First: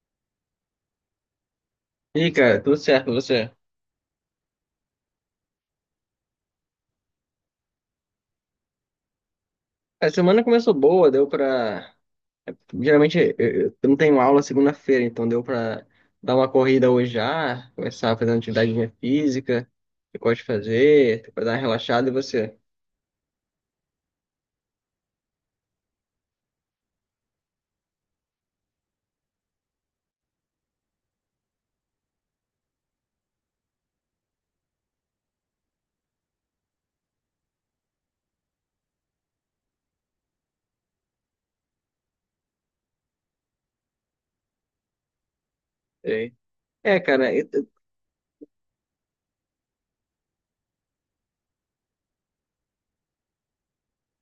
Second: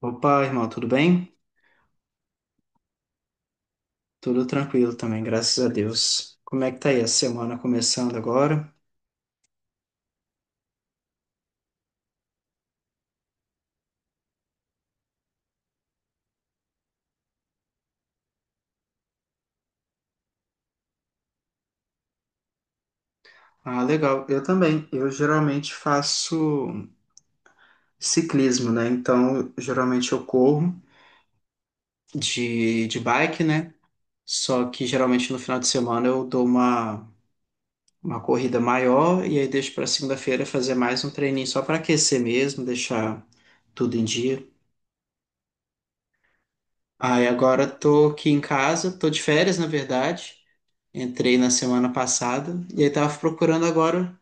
Opa, irmão, tudo bem? E aí, cara, tudo certo com você? Tudo tranquilo também, graças a Deus. Como é que tá aí a semana começando agora? A semana começou boa, deu pra. Geralmente eu não tenho aula segunda-feira, então deu pra dar uma corrida hoje já, começar a fazer uma atividade de física, que eu gosto de fazer, pra dar uma relaxada. E você? Ah, legal. Eu também. Eu geralmente faço ciclismo, né? Então, geralmente eu corro de bike, né? Só que geralmente no final de semana eu dou uma corrida maior e aí deixo para segunda-feira fazer mais um treininho só para aquecer mesmo, deixar tudo em dia. E É, Aí cara, eu- agora eu- tô aqui em casa, tô de férias, na verdade. Entrei na semana passada e aí tava procurando agora,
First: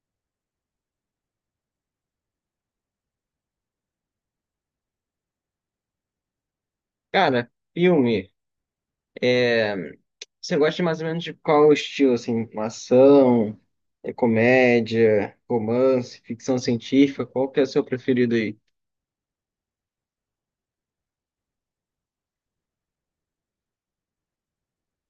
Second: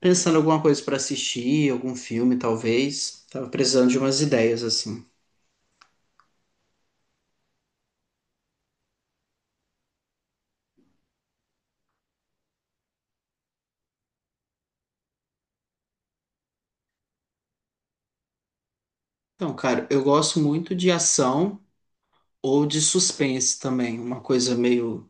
pensando alguma coisa pra assistir, algum filme talvez. Tava precisando de umas ideias assim. Cara, filme. é, Você gosta mais ou menos de qual estilo, assim? Uma ação, é comédia, romance, ficção científica? Qual que é o seu preferido aí? Então, cara, eu gosto muito de ação ou de suspense também, uma coisa meio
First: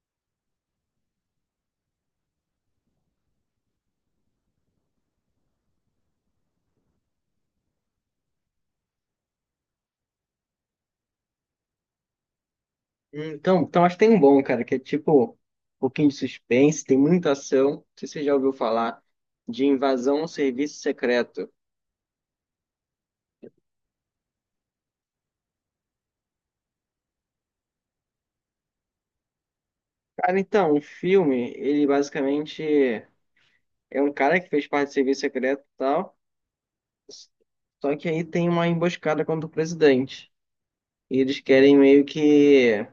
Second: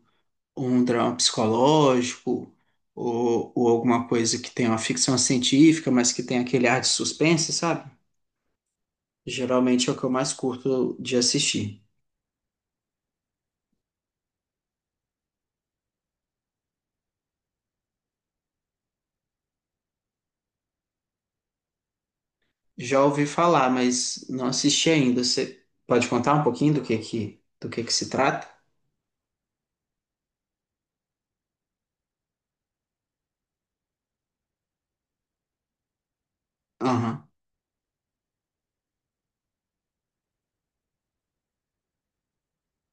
um drama psicológico ou alguma coisa que tem uma ficção científica, mas que tem aquele ar de suspense, sabe? Geralmente é o que eu mais curto de assistir. Então acho que tem um bom, cara, que é tipo um pouquinho de suspense, tem muita ação. Não sei se você já ouviu falar de Invasão a um Serviço Secreto. Já ouvi falar, mas não assisti ainda. Você pode contar um pouquinho do que que se trata? Cara, então, o filme, ele basicamente é um cara que fez parte do serviço secreto e tal, Aham, só que aí tem uma emboscada contra o presidente. E eles querem meio que.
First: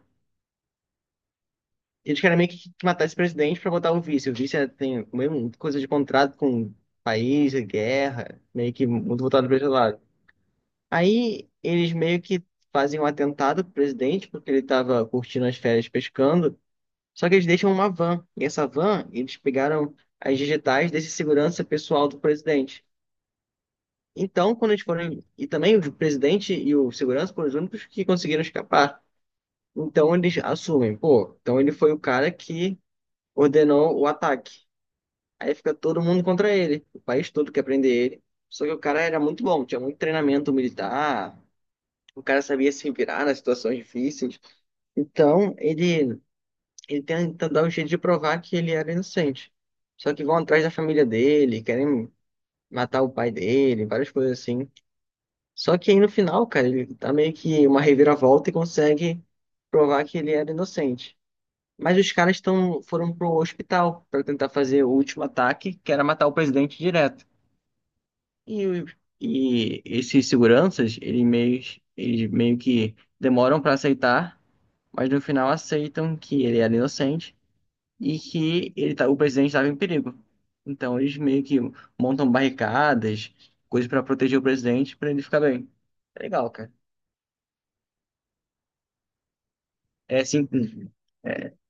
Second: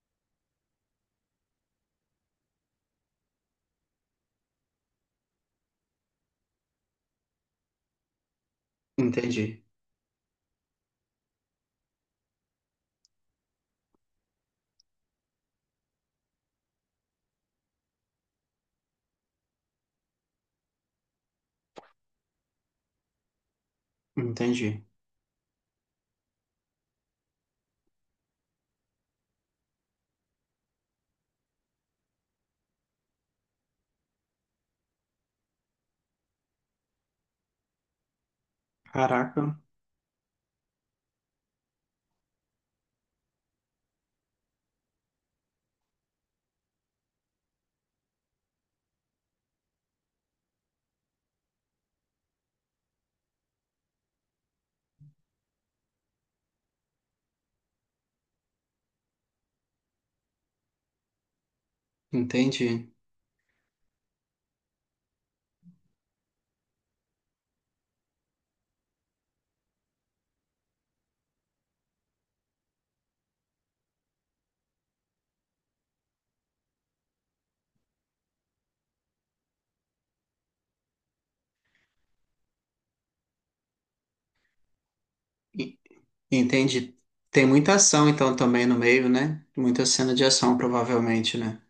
Eles querem meio que matar esse presidente pra botar o vice. O vice é- tem mesmo coisa de contrato com o país, é guerra, meio que muito voltado para entendi, esse lado. Aí eles meio que fazem um atentado pro presidente, porque ele tava curtindo as férias pescando. Só que eles deixam uma van. E essa van, eles pegaram as digitais desse segurança pessoal do presidente. Então, quando entendi. eles foram. E também o presidente e o segurança foram os únicos que conseguiram escapar. Então eles assumem, pô, então ele foi o cara que ordenou o ataque. Aí fica todo mundo contra ele. O país todo quer prender ele. Só que o cara era muito Caraca, bom, tinha muito treinamento militar. O cara sabia se virar nas situações difíceis. Então, ele tenta dar um jeito de provar que ele era inocente. Só que vão atrás da família dele, querem matar o pai dele, várias coisas assim. Só que aí no final, cara, ele tá meio que uma reviravolta e consegue provar que ele era inocente. Mas os caras tão, entendi. foram pro hospital para tentar fazer o último ataque, que era matar o presidente direto. E, o- e esses seguranças, eles meio que demoram para aceitar, mas no final aceitam que ele era inocente e que ele tá, o presidente estava em perigo. Então eles meio que montam barricadas, coisas para proteger o presidente, para ele ficar bem. E- É legal, cara. Entendi. Tem muita ação então também no meio, né? Muita cena É de assim, ação, provavelmente, né?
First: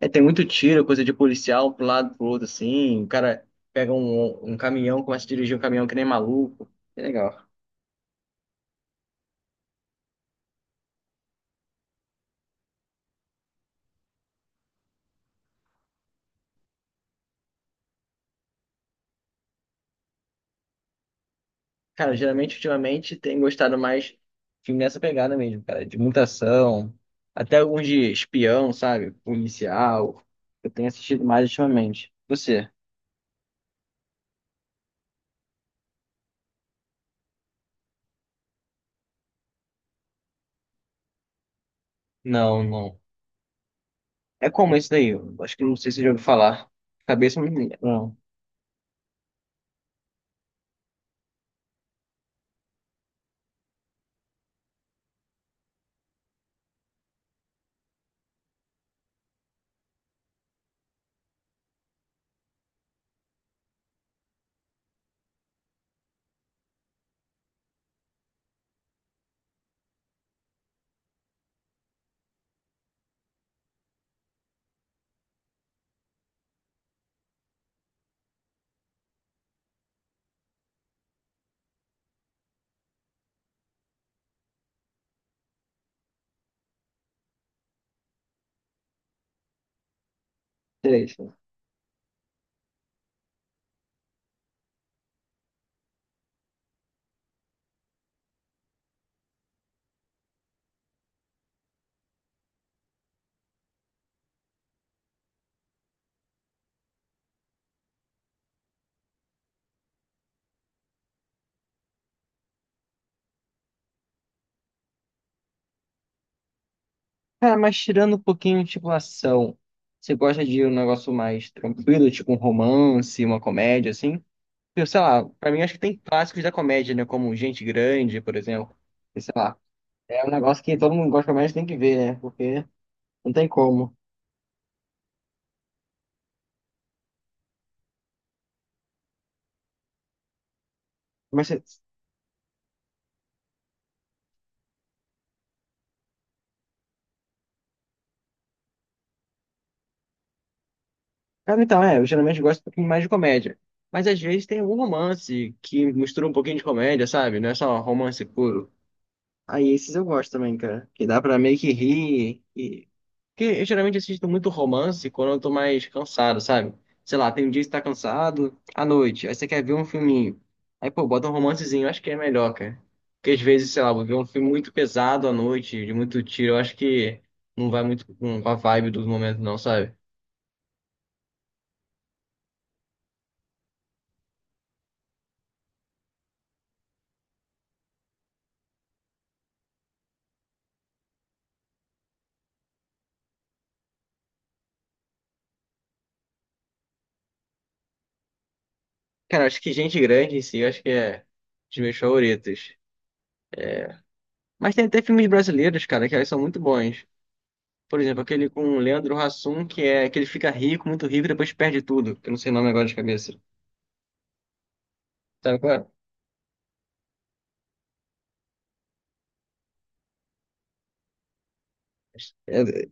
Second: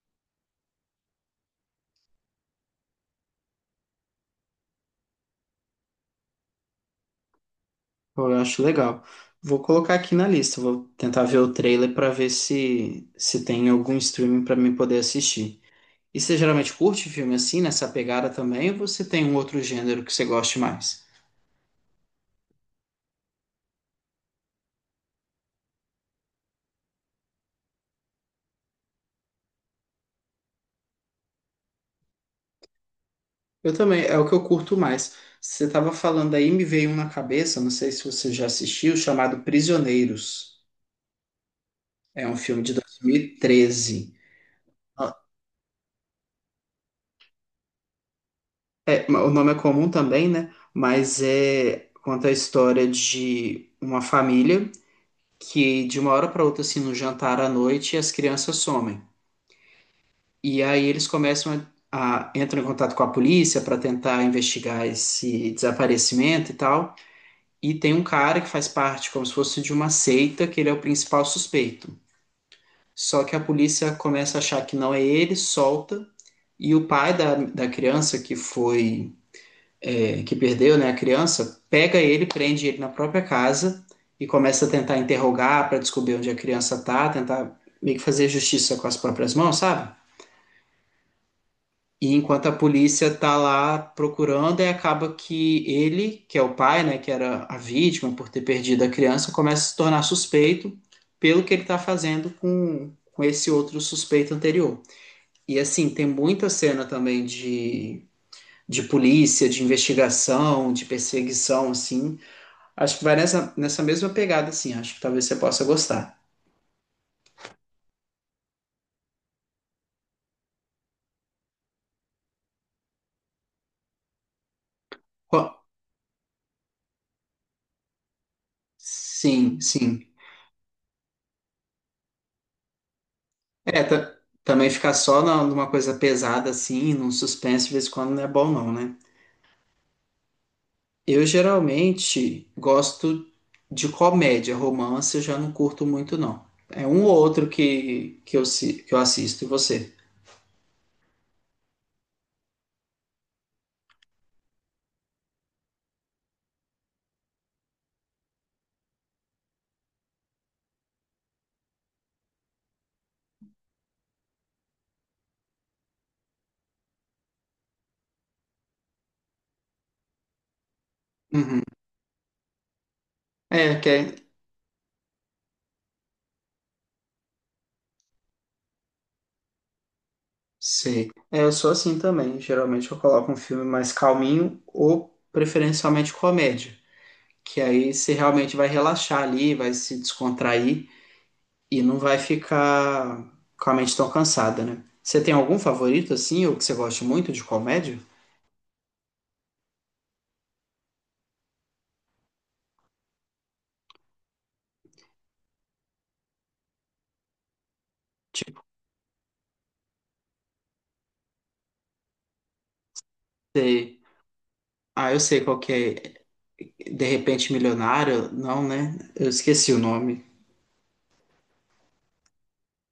é, tem muito tiro, coisa de policial pro lado, pro outro, assim. O cara pega um caminhão, começa a dirigir um caminhão que nem maluco. É legal. Pô, eu acho legal. Vou colocar aqui na lista, vou tentar ver o trailer pra ver se tem algum streaming pra mim poder assistir. E você geralmente curte filme assim, nessa pegada também, ou você tem um outro gênero que você goste mais? Cara, geralmente, ultimamente, tem gostado mais filme nessa pegada mesmo, cara, de muita ação, até alguns de espião, sabe? Policial. Eu tenho assistido mais ultimamente. Você? Eu também, é o que eu curto mais. Você estava falando aí, me veio um na cabeça, não sei se você já assistiu, chamado Prisioneiros. É um filme Não, de não. 2013. É como esse daí? Ah, Eu acho que não sei se você já ouviu falar. Cabeça não me lembra. Não, é, o nome é comum também, né? Mas é conta a história de uma família que de uma hora para outra, assim, no jantar à noite, as crianças somem. E aí eles começam a entram em contato com a polícia para tentar investigar esse desaparecimento e tal. E tem um cara que faz parte como se fosse de uma seita, que ele é o principal suspeito. Só que a polícia começa a achar que não é ele, solta, e o pai da criança que foi, que perdeu, né, a criança, pega ele, prende ele na própria casa e começa a tentar interrogar para descobrir onde a criança tá, tentar meio que fazer justiça com as próprias mãos, sabe? três. E enquanto a polícia tá lá procurando, aí acaba que ele, que é o pai, né, que era a vítima por ter perdido a criança, começa a se tornar suspeito pelo que ele tá fazendo com esse outro suspeito anterior. E assim, tem muita cena também de polícia, de investigação, de perseguição, assim. Acho que vai nessa mesma pegada, assim. Acho que talvez você possa gostar. Cara, mas tirando um pouquinho, tipo, ação, você gosta de um negócio mais tranquilo, tipo um romance, uma comédia, assim? Eu sei lá, pra mim Qual- acho que tem clássicos da comédia, né? Como Gente Grande, por exemplo. Sei lá, Sim, sim. é um negócio que todo mundo gosta, mas tem que ver, né? Porque não tem É, como. ta- também ficar só na- numa coisa pesada assim, num suspense de vez em quando não é bom não, né? Eu Mas, você- geralmente gosto de comédia, romance eu já não curto muito não. É um ou outro que eu assisto, e você? Cara, então, eu geralmente gosto um pouquinho mais de comédia. Mas às vezes tem algum romance que mistura um pouquinho de comédia, sabe? Não é só romance puro. Aí esses eu gosto também, cara. Que dá pra meio que rir. E... Porque eu geralmente assisto muito romance quando eu tô mais cansado, sabe? Sei lá, tem um dia que você tá cansado, à noite, aí você quer ver um filminho. Aí, pô, bota um Uhum. romancezinho, eu acho que é melhor, cara. Porque às vezes, É, sei que lá, vou ver é, um filme muito pesado à noite, de muito tiro, eu acho que não vai muito com a vibe do momento, não, sabe? sei. É, eu sou assim também, geralmente eu coloco um filme mais calminho ou preferencialmente comédia, que aí você realmente vai relaxar ali, vai se descontrair. E não vai ficar com a mente tão cansada, né? Você tem algum favorito, assim, ou que você goste muito de comédia? Cara, eu acho que Gente Grande em si, eu acho que é dos meus favoritos. Mas tem até filmes brasileiros, cara, que eles são muito bons. Por exemplo, aquele Tipo, com o Leandro Hassum, que é que ele fica rico, muito rico, e depois perde tudo. Que Eu não sei o nome agora de cabeça. você... Ah, eu sei qual Sabe que qual é? é. De Repente Milionário? Não, né? Eu esqueci o nome. É, é,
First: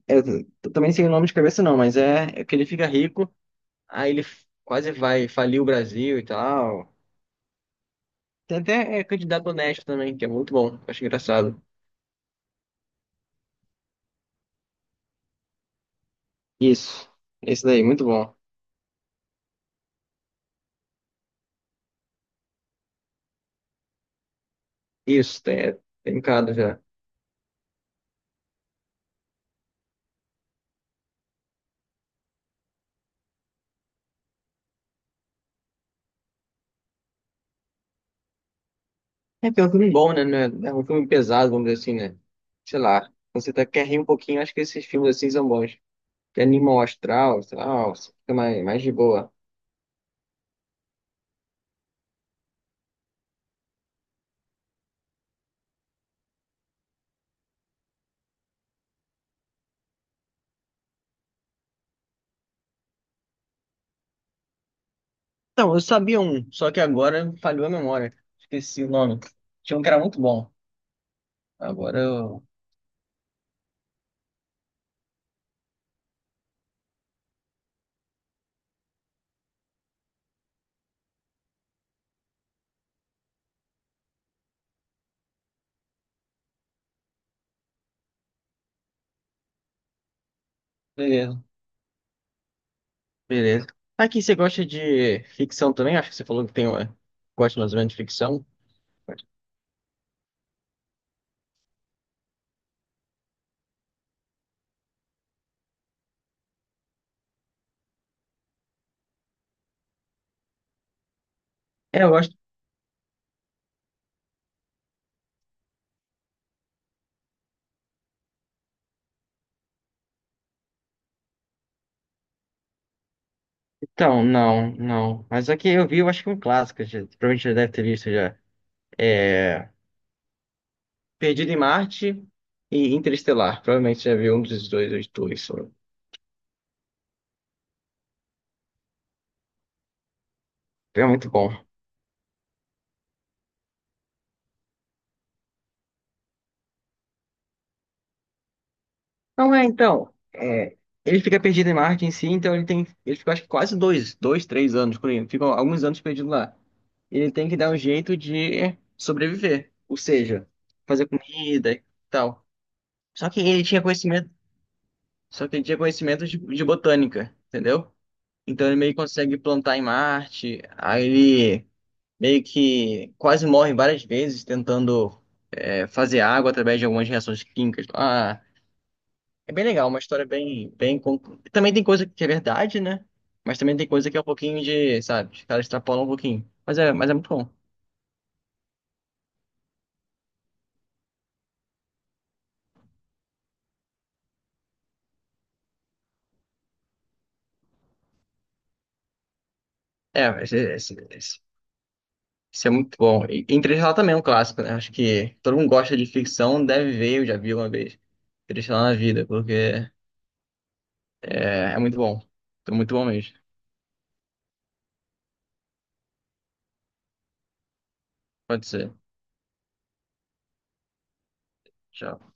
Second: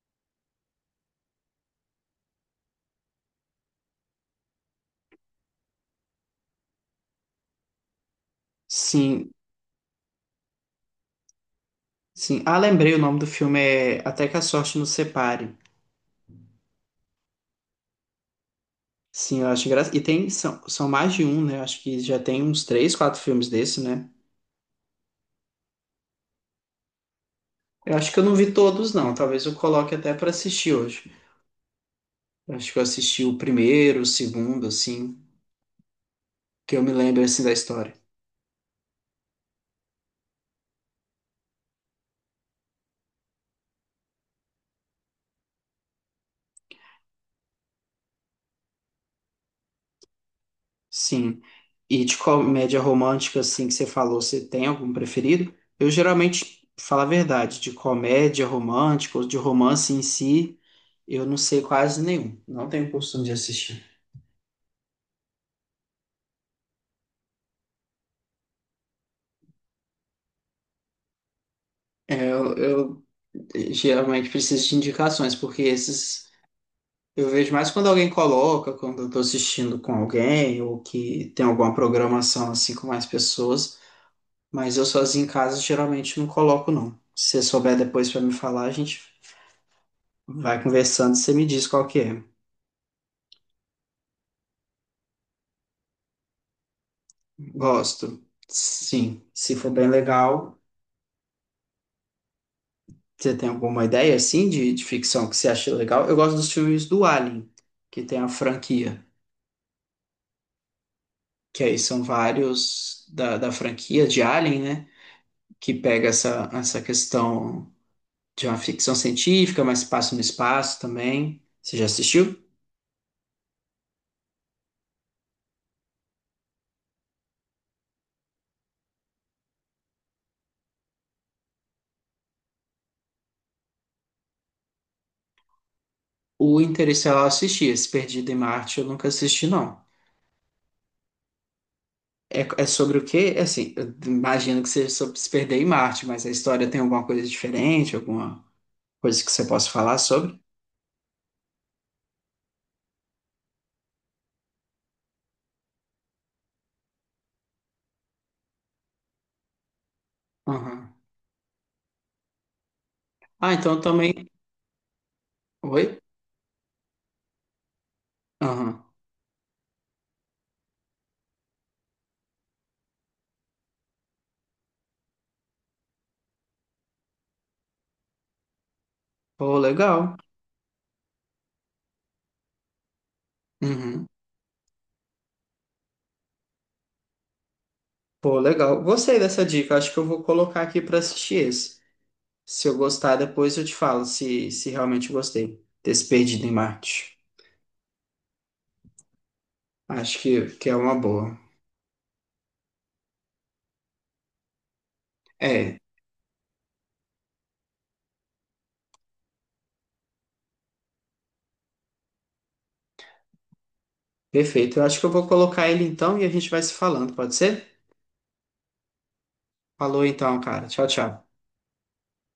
eu também sei o nome de cabeça não, mas é que ele fica rico, aí ele f- quase vai falir o Brasil e tal. Tem até Sim, candidato honesto também, que é muito bom. Eu Acho engraçado. sim. Ah, lembrei, o nome do filme é Até que a Sorte Nos Separe. Isso. Esse daí, muito bom. Sim, eu acho engraçado. E tem, são, são mais de um, né? Eu acho que já tem uns três, quatro filmes desse, né? Isso, tem um cara já. Eu acho que eu não vi todos, não. Talvez eu coloque até pra assistir hoje. Eu acho que eu assisti o primeiro, o segundo, assim, que eu me lembro, assim, da história. É, porque é um filme bom, né? não É é um filme pesado, vamos dizer assim, né? Sei lá. Quando você tá, quer rir um pouquinho, acho que esses filmes assim são bons. Que é animal astral, sei lá, ó, você fica mais de boa. Sim. E de comédia romântica, assim, que você falou, você tem algum preferido? Eu geralmente, falo a verdade, de comédia romântica ou de romance em si, eu não sei quase nenhum. Não tenho costume de assistir. Então, eu sabia um, só que agora falhou a memória. Esqueci o nome. Tinha um que era muito bom. Agora É, eu. eu geralmente preciso de indicações, porque esses eu vejo mais quando alguém coloca, quando eu tô assistindo com alguém, ou que tem alguma programação assim com mais pessoas, mas eu sozinho em casa geralmente não coloco, não. Se você souber depois pra me falar, a gente vai conversando e você Beleza, me diz qual que é. beleza. Aqui, você gosta de ficção também? Acho que você falou que tem uma. Gosta mais ou menos de Gosto. ficção. Sim. Se for bem legal, você tem alguma ideia assim de ficção que você acha legal? Eu gosto dos filmes do Alien, que tem a franquia, que aí são É, eu gosto. vários da franquia de Alien, né? Que pega essa questão de uma ficção científica, mas passa no espaço também. Você já assistiu? Então, não, não. Mas aqui eu vi, eu acho que um clássico, já, provavelmente já deve ter visto já. É. Perdido em Marte e Interestelar. Provavelmente já viu um dos dois, os dois. O Interestelar eu assisti, esse Perdido em Marte eu nunca assisti, não. É muito bom. É, é sobre o quê? É assim, eu imagino que seja sobre se perder em Marte, mas a história tem alguma coisa diferente, alguma coisa que você Não é, possa falar então. sobre? Ele fica perdido em Marte em si, então ele tem. Ele fica acho que quase 3 anos, por aí. Ficam alguns anos perdido lá. Ele tem que dar um jeito de sobreviver. Ou seja, Aham. fazer comida e tal. Só que Ah, ele então tinha também. conhecimento. Só que ele tinha Oi? conhecimento de botânica, entendeu? Então ele Aham. meio que consegue plantar em Marte. Aí ele meio que quase morre várias vezes tentando fazer água através de algumas reações químicas. Ah. É Pô, bem legal, uma legal. história bem, bem. Con- Também tem coisa que é verdade, né? Mas também tem Uhum. coisa que é um pouquinho de, sabe, os caras extrapolam um pouquinho. Mas é muito bom. Pô, legal. Gostei dessa dica. Acho que eu vou colocar aqui para assistir esse. Se eu gostar, depois eu te falo se, se realmente gostei desse Perdido em Marte. Acho É, esse, que é uma esse, boa. esse, esse é muito bom. E Interestelar também é um clássico, né? Acho que todo mundo É, gosta de ficção, deve ver, eu já vi uma vez. Interestelar na vida, é muito bom. Então, muito bom mesmo. perfeito. Eu acho que eu vou colocar ele então e a gente vai se falando, pode ser? Pode ser. Falou então, cara. Tchau, tchau. Tchau.